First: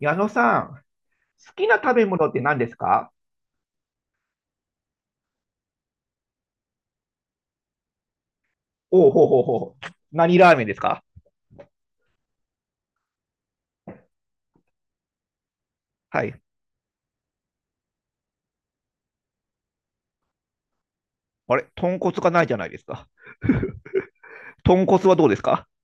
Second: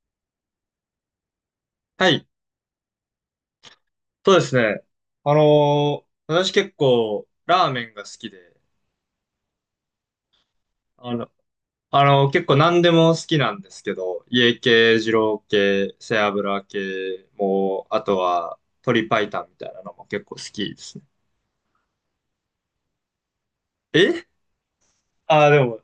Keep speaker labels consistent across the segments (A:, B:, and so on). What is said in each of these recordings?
A: 矢野さん、好きな食べ
B: はい、
A: 物って何ですか？
B: そうですね。あのー私結構ラーメンが好きで、
A: おうほうほうほう。何ラーメンですか？
B: あの、結構何でも好きなんですけど、家系、二郎系、背
A: はい。
B: 脂系も、あとは鶏白湯みたいなのも結構好きですね。
A: あれ豚骨がないじゃないですか。
B: え
A: 豚骨はどうです
B: ああー、で
A: か？
B: も、い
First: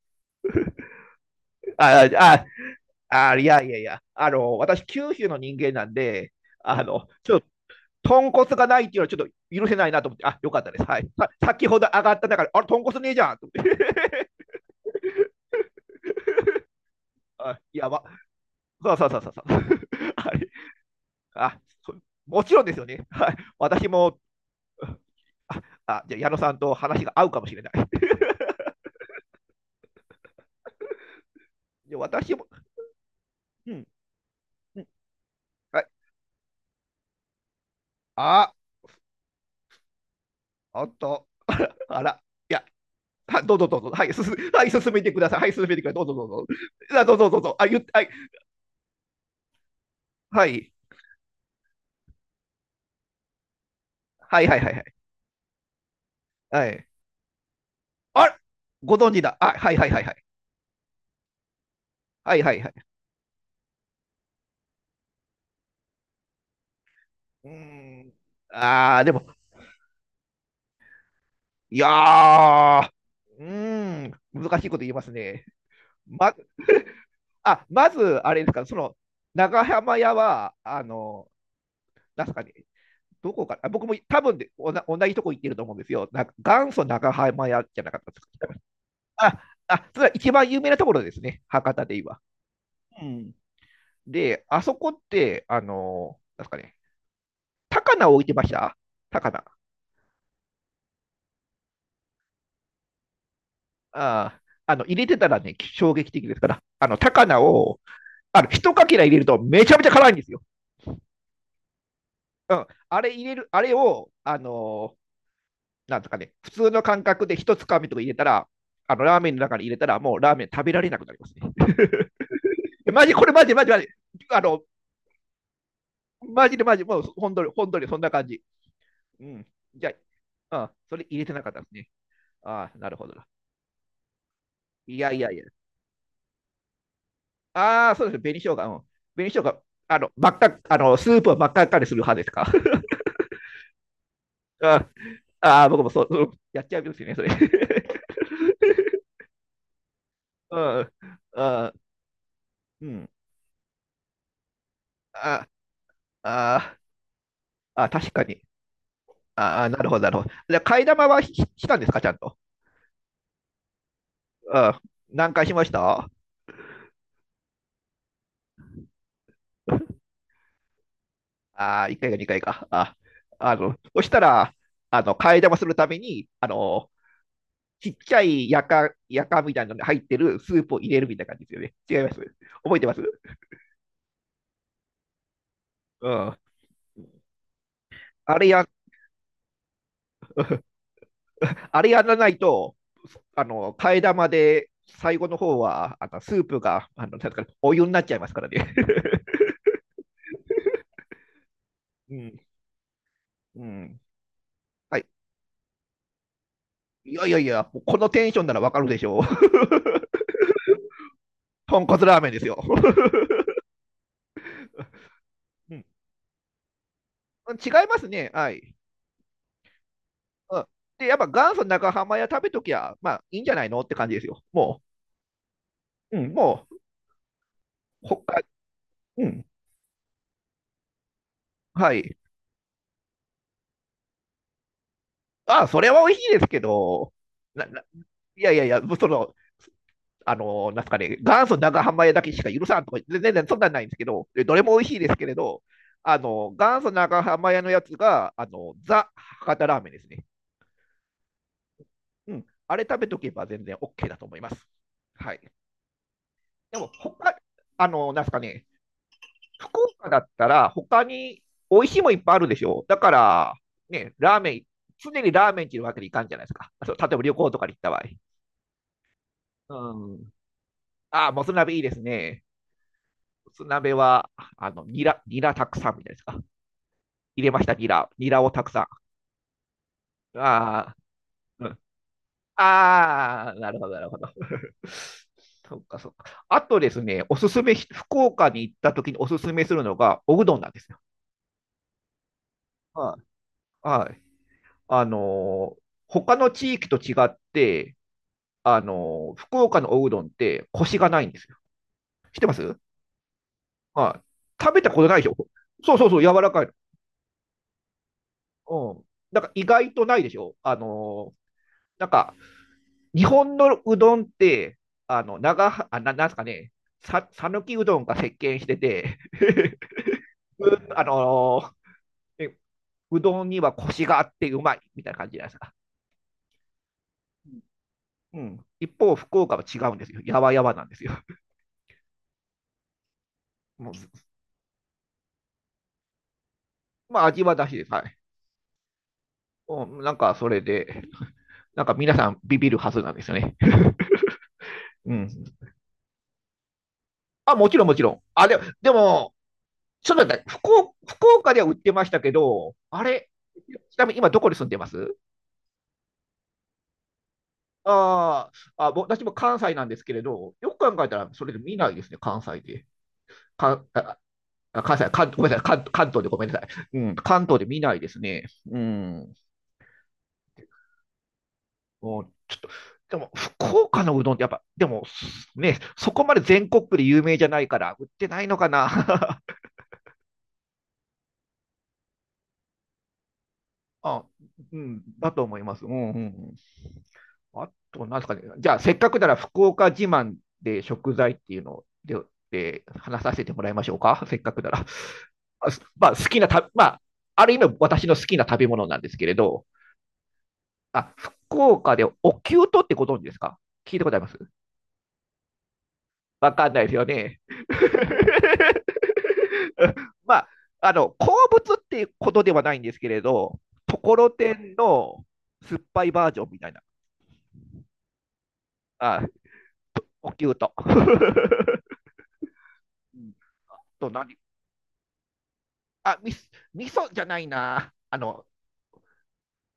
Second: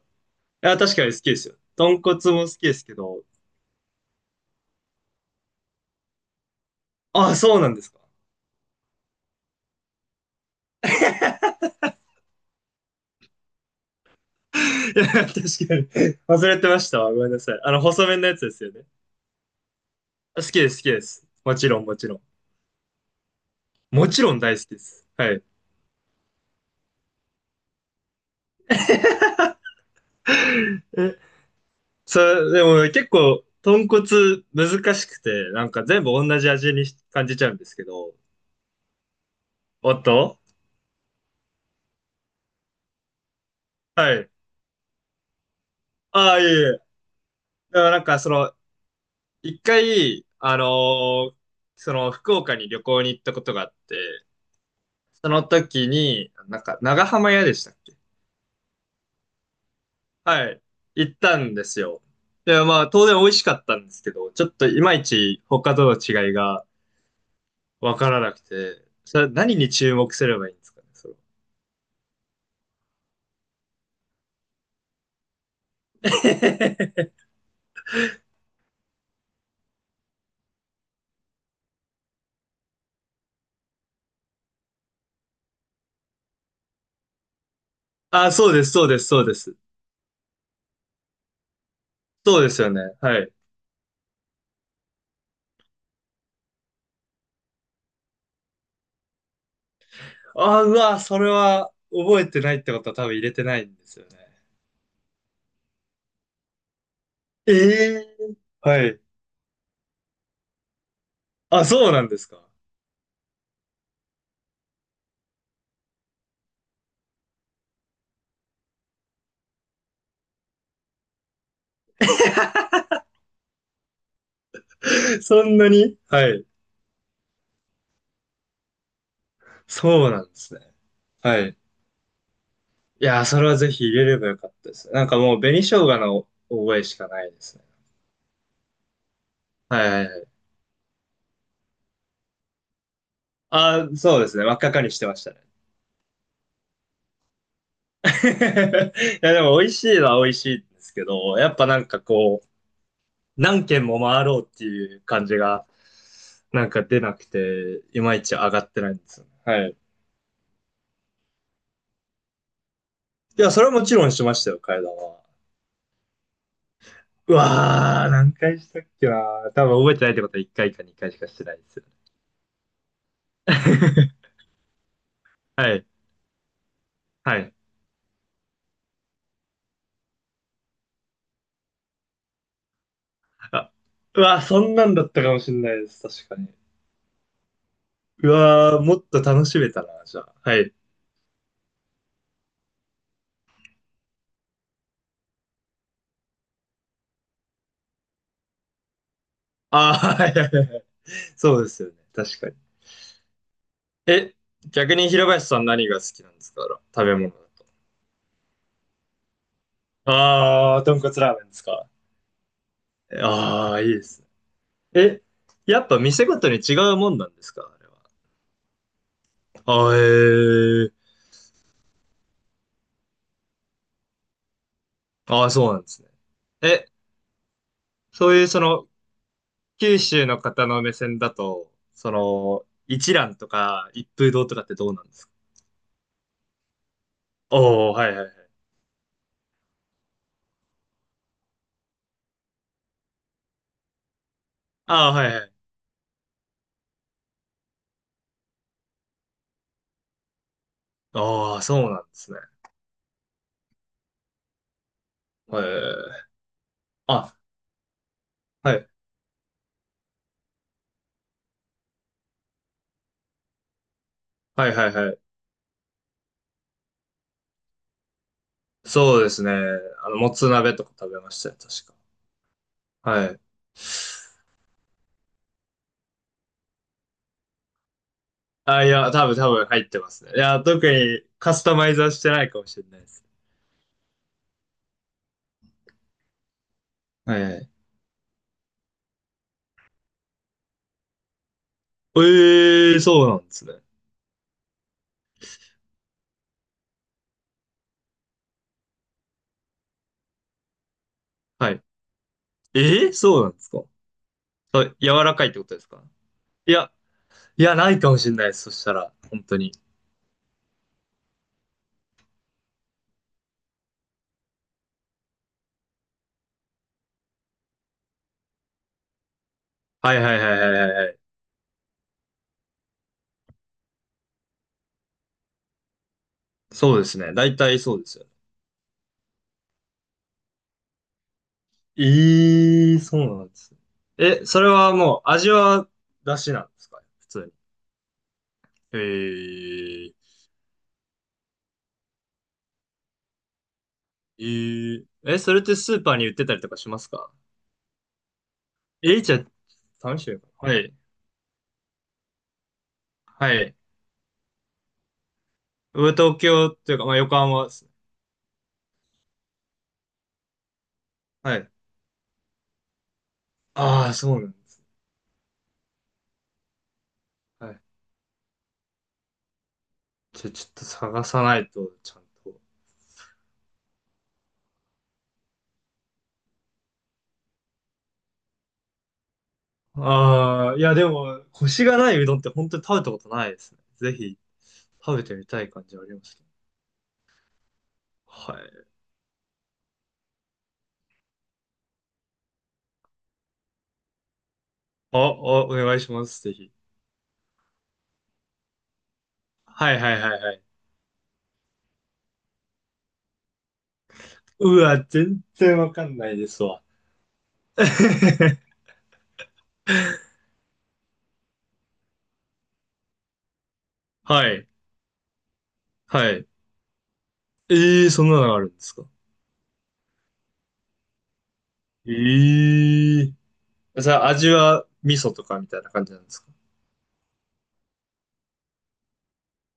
B: や、確かに好きですよ。豚
A: あ
B: 骨も
A: あ、
B: 好きですけど、
A: あ、あ、いやいやいや。私、九州の人間なんで、あの、
B: あ
A: ちょ
B: あ、
A: っと、
B: そうなんですか。
A: 豚骨がないっていうのはちょっと許せないなと思って、あ、よかったです。はい。さ先ほど上がった中で、あれ、豚骨ねえじゃんと思って。
B: いや、確かに。忘れてましたわ。ごめん なさ
A: あ、
B: い。
A: やば。
B: 細麺のやつですよね。
A: そうそうそうそうそう。あ
B: 好
A: れ、
B: きです、好きです。も
A: あ、
B: ちろん、
A: そ
B: もちろん。
A: もちろんですよね。はい。私
B: も
A: も
B: ちろん大好きです。はい。
A: ああじゃあ矢野さんと話が合うかもしれない。
B: え
A: で
B: そ
A: 私も、
B: れ、でも結構、
A: うん
B: 豚骨
A: うん
B: 難しくて、なん
A: は
B: か
A: い、
B: 全部同じ味に感じちゃうんですけど。
A: あ、
B: おっと、
A: おっと、あら、いや、はどうぞどうぞ、はい、
B: は
A: 進
B: い。
A: はい、進めてください、はい、進めてください、どうぞどう
B: ああ、い
A: ぞ、
B: えいえ。だか
A: あどうぞどうぞ、あ言っ
B: らな
A: は
B: ん
A: い、
B: かその、一回、
A: はい、
B: ーその福岡に旅行に行ったことがあって、
A: はい、はい、はい、
B: その時に、なん
A: は
B: か
A: い、
B: 長浜屋でしたっけ？
A: あご存知だ、あはい、はい、はい、は
B: はい。行ったんですよ。
A: い、はい、はい、
B: で、
A: はい、
B: まあ当然美味しかったんですけど、ちょっといまいち他との違いが
A: うー
B: わか
A: ん、
B: らなくて、
A: あー、で
B: そ
A: も、
B: れ何に注目すればいいんですかね、それ。
A: いやー、うーん、難しいこと言いますね。ま あまず、あれですか、長浜屋は、なんすかね、どこか、あ僕も多分でおな同じとこ行ってると思うんですよ。なんか元祖長浜屋じゃなかったで
B: あ、
A: す
B: そう
A: か。
B: です、そうです、そうで
A: あ、
B: す。
A: あ、それは一番有名なところですね、博多でい
B: そうですよね。
A: う
B: はい。
A: ん。で、あそこって、あのなんですかね、高菜を置いてました？高菜。
B: あ、うわ、それは覚えてないってことは多分入れてないんですよね。
A: あ入れてたらね、衝撃的ですから、あの、高菜
B: え
A: を、
B: えー、
A: あの、一
B: は
A: かけ
B: い。
A: ら入れるとめちゃめちゃ辛いんですよ。
B: あ、そうなんですか。
A: うん。あれ入れる、あれを、なんですかね、普通の感覚で一つかみとか入れたら、あの、ラーメンの中に入れたら、もうラーメン食べられなくなりますね。マジ、これマジ、マジ、マジ。あの、
B: そんなに、はい。
A: マジでマジ、もう本当に、本当にそんな感じ。うん。じゃ
B: そうなんですね。
A: あ、うん、それ入れて
B: は
A: なかっ
B: い。
A: たですね。ああ、なる
B: い
A: ほど
B: やー、それはぜひ入れればよかったです。
A: い
B: なん
A: や
B: か
A: いやい
B: もう
A: や。
B: 紅生姜の覚えしかないですね。
A: ああ、そうですね。紅生姜。うん。紅生姜、
B: はいはいは
A: 真
B: い。
A: っ赤、あの、スープを真っ赤っかにする派ですか？
B: あー、そうですね。真っ赤か
A: あ
B: にしてましたね。
A: あー、僕もそう、うんやっちゃうんですよね、それ。
B: いや、でも美味しいのは美味しいん
A: う
B: で
A: ん。
B: すけど、やっぱ
A: あ
B: なんかこう、
A: うん。
B: 何軒も回ろうっていう感じ
A: あ
B: が、
A: あ
B: なん
A: ー、
B: か出なくて、
A: あー
B: い
A: 確
B: まい
A: か
B: ち
A: に。
B: 上がってないんですよね。
A: あ
B: は
A: あ、
B: い。
A: なるほど、なるほど。じゃあ、替え玉はししたんですか、ちゃんと。
B: いや、それはもちろんしました
A: う
B: よ、
A: ん。
B: 階段は。
A: 何回しました？
B: うわー、何回したっけなー、多分覚えてないってことは1回か2回しかしてないです
A: あ
B: よ。
A: あ、1回か2回かいか。あ、そした ら、替え玉す
B: は
A: るた
B: い。
A: めに、
B: はい。
A: ちっちゃいやか、やかみたいなのに入ってるスープを入れるみたいな感じですよね。違います？覚えてます？
B: あ、うわー、そんなんだったかもしれないです、
A: う
B: 確か
A: ん。
B: に。う
A: あれや、
B: わー、もっと楽しめたな、じゃあ。はい。
A: あれやらないと、替え玉で最後の方は、あの、スープが、あの、なんですかねお湯になっちゃいますからね。
B: あー、はいはいはいはい。そうですよね、
A: う
B: 確
A: ん。
B: かに。
A: うん。
B: え、逆
A: はい。
B: に平林さん何が好きなんですか？食
A: い
B: べ
A: やい
B: 物だ
A: やい
B: と。
A: や、もうこのテンションならわかるでしょう。
B: あー、豚骨ラーメンです
A: 豚
B: か？
A: 骨ラーメンですよ。
B: ああ、いいですね。え、
A: う
B: や
A: ん、
B: っぱ店ごとに違うもんなんですか、
A: 違い
B: あれは。
A: ますね。はい。
B: ああ、
A: うん、
B: え
A: で、
B: え、
A: やっぱ元祖長浜屋食べときゃ、まあいいんじゃないのって感じですよ。も
B: ああ、そうなんですね。
A: う、うん、もう、
B: え、
A: 他、
B: そういうその、
A: うん、
B: 九州の方の目線だと、
A: は
B: そ
A: い。
B: の、一蘭とか一風堂とかってどうなんですか？
A: ああ、それは美味しいですけど、な、な、
B: おおー、はいはいは
A: いやい
B: い。
A: やいや、なんすかね、元祖長浜屋だけしか許さんとか、全然そんなんないんですけど、でどれも美味しいで
B: ああ、
A: すけ
B: はい
A: れ
B: はい。
A: ど、元祖長浜屋のやつが、あの、ザ・博多ラーメンですね。
B: ああ、そうなんです
A: う
B: ね。
A: ん。あれ食べとけば全然 OK だと思います。はい。
B: へえ。
A: でも、
B: あ、
A: 他、なんすかね、
B: はい
A: 福岡だったら、他に美味しいもいっぱいあるでしょ。だから、ね、ラーメン、
B: はいはい
A: 常
B: はい。
A: にラーメンっていうわけにいかんじゃないですか。そう例えば旅行とかに行った場合。
B: そうですね。
A: うん。
B: もつ鍋とか食べ
A: あ
B: ま
A: あ、
B: し
A: も
B: た
A: つ
B: よ、
A: 鍋いい
B: 確
A: で
B: か。
A: すね。
B: はい。
A: もつ鍋は、ニラ、ニラたくさんみたいですか。入れました、ニラ。ニラをたく
B: あ、
A: さ
B: いや、多分入ってますね。
A: ん。
B: いや、
A: あ
B: 特
A: あ、
B: にカス
A: う
B: タ
A: ん。
B: マイズはしてないかもしれないです。
A: ああ、なるほど、なるほど。そっか、そっか。あとですね、お
B: はい
A: す
B: は
A: す
B: い。
A: め、福岡に行った時におすすめするのが、おうどんなんですよ。
B: ええー、
A: は
B: そうなんですね。
A: い、はい。あの、他の地域と違って、福岡のおうどんってコシがないんですよ。
B: はい。
A: 知ってます？
B: ええー、そうなんですか？
A: はい。食
B: そ
A: べた
B: う、
A: こ
B: 柔
A: とないでし
B: ら
A: ょ？
B: かいってことです
A: そう
B: か？
A: そうそう、柔らかいの。
B: いや、いや、ないかもしれないです。そ
A: う
B: した
A: ん。
B: ら、
A: な
B: 本
A: んか
B: 当
A: 意
B: に。
A: 外とないでしょあの、なんか、日本のうどんって、あの、長は、あ、ななんですかね、さ、さぬきうどんが席巻してて
B: はいはいは いは
A: う
B: いはい
A: あ
B: はい。
A: のえうどんにはコシがあってうまいみたいな感じじゃないですか。
B: そうですね。大体そうですよね。
A: うん。一方、福岡は違うんですよ。やわやわなんですよ。
B: ええー、そうなんですね。
A: もう
B: え、それはもう、味は出汁なんですか、
A: まあ
B: 普
A: 味
B: 通に？
A: はだしです。はい。
B: え
A: うんな
B: え
A: ん
B: ー
A: かそれで、なんか皆さんビビるはずなんですよね。
B: えー
A: う
B: え、
A: ん。
B: それってスーパーに売ってたりとかしますか？
A: あ、もちろんもちろん。あ、でも、で
B: じ
A: も、
B: ゃ
A: ちょっ
B: あ、試し
A: と
B: てみ
A: 待
B: よ
A: って
B: うか
A: 福
B: な。は
A: 岡、
B: い。
A: 福岡では売ってましたけど、あれ、
B: はい。
A: ちなみに今どこに住んでます？
B: 上東京っていうか、まあ、横浜ですね。
A: あーあ、ぼ私も関西なんですけれど、よく考えたらそれ
B: は
A: で
B: い。
A: 見ないですね、関西で。か
B: ああ、
A: あ
B: そうなんで
A: あ
B: す。
A: 関西関、ごめんなさい関、関東でごめんなさい。うん、関東で
B: は
A: 見
B: い。
A: ないですね。うん。
B: じゃあ、ちょっと探さないと、ちゃ
A: も
B: ん
A: うちょっ
B: と。
A: と、でも福岡のうどんってやっぱ、でもね、そこまで全国区で有名じゃないから、売ってないのかな。
B: ああ、いや、でも、コシがないうどんって本当に食べたことないですね。ぜ
A: あ、
B: ひ、
A: うん、
B: 食べ
A: だ
B: て
A: と
B: み
A: 思
B: た
A: い
B: い
A: ます。
B: 感
A: う
B: じはあ
A: んう
B: り
A: んう
B: ますけど。
A: ん。あと、なんですかね。
B: は
A: じゃあ、
B: い。
A: せっかくなら福岡自慢で食材っていうのをで、で話させてもらいましょうか。せっかくなら。
B: あ、あ、
A: あ
B: お願い
A: ま
B: し
A: あ、好
B: ま
A: き
B: す、
A: な
B: ぜ
A: た、
B: ひ。
A: まあ、ある意味私の好きな食べ物なんですけれど、
B: はいはいはいはい。
A: あ、福岡でおきゅうとってご存知ですか？聞いたことあります？
B: うわ、全然わかんないで
A: わ
B: す
A: かんな
B: わ。
A: いですよね。まあ、鉱物っていうことではないんですけれど、ところ
B: は
A: て
B: い。
A: んの酸っぱいバ
B: は
A: ージョ
B: い。
A: ンみたいな、
B: ええー、そんなのがあるんですか？
A: あ、おきゅうと。
B: ええー。
A: と
B: じゃあ、
A: 何
B: 味は味噌とかみたいな感じ
A: あ、
B: なんで
A: み、
B: すか？
A: 味噌じゃないな。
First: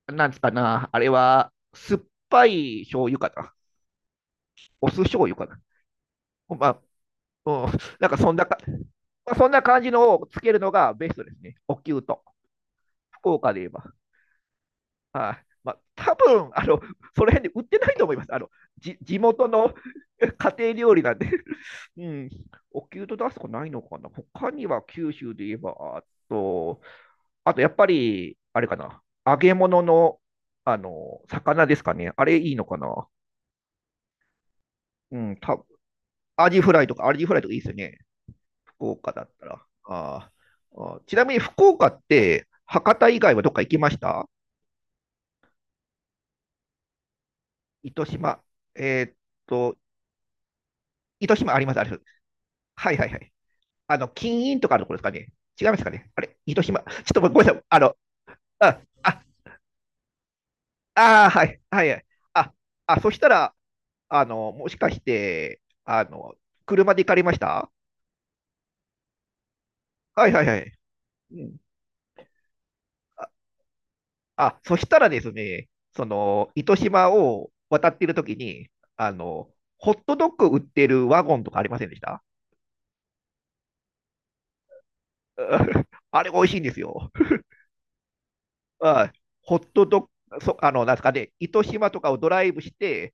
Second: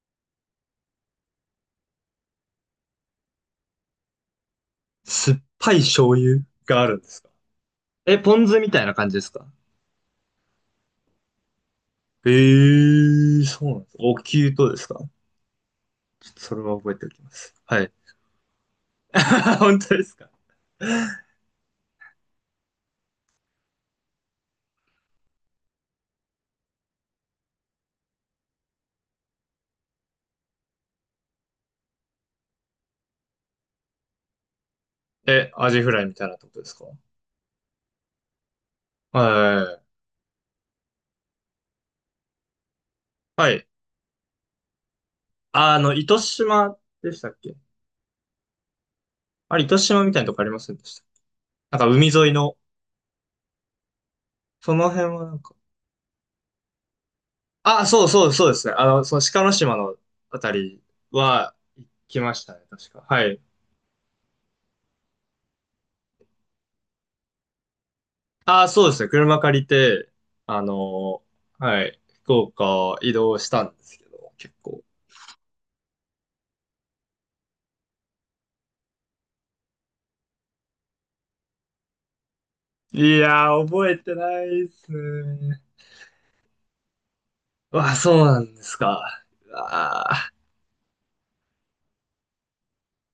A: なんつかな。あれは、酸っぱい醤油かな。お酢醤
B: 酸
A: 油
B: っ
A: かな。
B: ぱい醤油
A: ま
B: が
A: あ、
B: あるんですか？
A: うん、なんか
B: え、
A: そん
B: ポ
A: な
B: ン
A: か、
B: 酢みたいな感じですか？
A: そんな感じのをつけるのがベストですね。おきゅうと。福岡で言
B: そ
A: え
B: うなんで
A: ば。
B: すお灸とですか？
A: はい、まあ、多
B: ちょっと
A: 分
B: それ
A: あ
B: は
A: の
B: 覚えてお
A: そ
B: き
A: の
B: ま
A: 辺で
B: す。
A: 売って
B: は
A: な
B: い。
A: いと思います。あのじ地元 の
B: 本当ですか？
A: 家庭料理なんで、うん、お給と出すとこないのかな。他には九州で言えば、あと、あとやっぱり、あれかな、揚げ物のあの魚ですかね。あれいいのかな。うん、
B: え、
A: た
B: アジフライみたいなって
A: ア
B: こと
A: ジ
B: で
A: フ
B: す
A: ラ
B: か？
A: イとか、アジフライとかいいですよね。福岡だったら。
B: は
A: あーあーちなみに福岡って、博多以外は
B: い。
A: ど
B: は
A: っか
B: い。
A: 行きました？
B: 糸島でしたっけ？
A: 糸島。えーっ
B: あれ、
A: と、
B: 糸島みたいなとこありませんでした？
A: 糸島ありま
B: な
A: す、あ
B: ん
A: れ。
B: か海沿いの、
A: はいはいはい。金印とか
B: そ
A: のと
B: の
A: ころですか
B: 辺は
A: ね。
B: なんか。
A: 違いますかね。あれ、広島。ちょっとごめんなさい。あ
B: あ、
A: の、
B: そうそうそうですね。
A: あ、
B: その
A: あ、
B: 鹿の島のあたり
A: あー、は
B: は
A: い、は
B: 行
A: いはい。
B: きまし
A: あ、
B: たね、確
A: あ、
B: か。
A: そし
B: は
A: た
B: い。
A: ら、もしかして、車で行かれました？
B: ああ、そうですね。車借りて、
A: はいはいは
B: あ
A: い。
B: の
A: うん。
B: はい、福岡移
A: あ、
B: 動したんですけど、結
A: あ、そ
B: 構。
A: したらですね、その、糸島を渡っているときに、ホットドッグ売ってるワゴンとかありませんでした？
B: いやー、覚えてないっす
A: う
B: ね。
A: ん あれ美味しいんですよ。
B: わあ、そうなんですか。
A: はい。ホットドッグ、
B: あ
A: そ、なんですかね、糸島とかをドライブして、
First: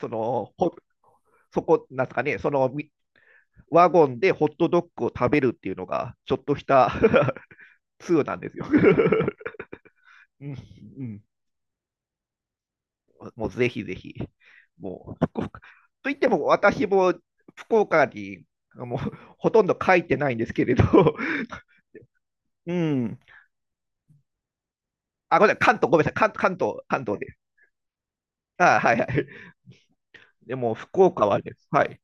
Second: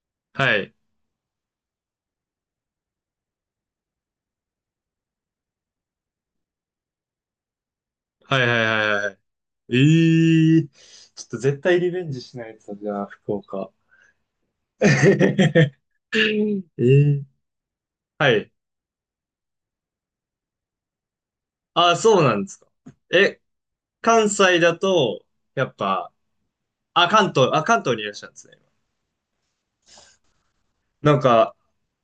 A: そ
B: あ、
A: の、
B: は
A: ホ
B: い。
A: そこ、なんですかね、そのワゴンでホットドッグを食べるっていうのが、ちょっとした 通な
B: は
A: ん
B: いはい
A: ですよ。
B: はいはい。
A: うんう
B: ええー、
A: ん
B: ちょっと絶対リベンジしないと、じゃあ、福
A: もうぜ
B: 岡。
A: ひぜひ、もう、福岡
B: え
A: といっても私も
B: ー、
A: 福岡
B: は
A: に
B: い。
A: もうほとんど書いてないんですけれど、
B: ああ、そうなんですか。
A: うん、
B: え、関西だと、
A: あ、ごめんなさい、
B: や
A: 関
B: っ
A: 東、ごめんなさ
B: ぱ、
A: い、関関東、関
B: あ、
A: 東
B: 関
A: です。
B: 東、あ、関東にいらっしゃるんですね。
A: あ、はいはい。でも、福
B: なん
A: 岡はで
B: か、
A: す。はい。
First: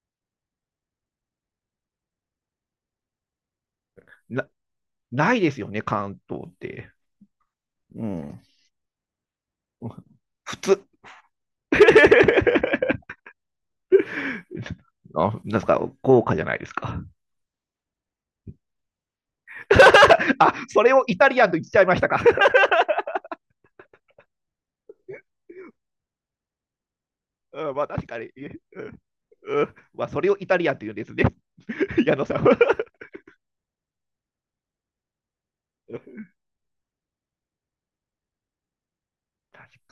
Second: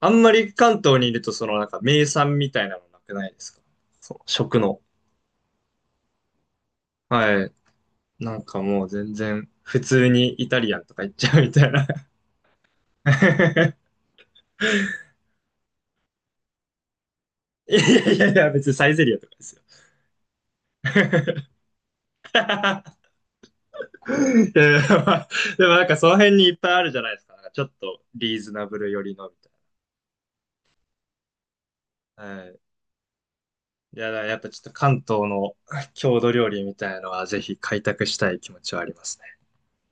B: あんまり関東にいると、そのなんか名産みたいなのなくないですか？そう、
A: な、
B: 食の。
A: ないですよね、関東って。
B: はい。
A: う
B: な
A: ん。
B: んかもう全然、普通にイ
A: 普
B: タリア
A: 通。
B: ンとか行っちゃうみたいな。
A: あ、なんですか、豪華じゃないですか。
B: いやいやいや、別にサイゼリアとかですよ。
A: あ、それをイタリアンと言っちゃいましたか。
B: いやいやまあ、でもなんかその辺にいっぱいあるじゃないですか。なんかちょっ
A: うん、まあ
B: と
A: 確かに。
B: リーズナブ
A: う
B: ル
A: ん、
B: 寄りのみたい
A: まあそれをイタリアンというんですね。矢
B: な。
A: 野さん
B: は
A: は。
B: い。いや、だからやっぱちょっと関東の郷土料理みたいなのはぜひ開拓したい気持ちはありますね。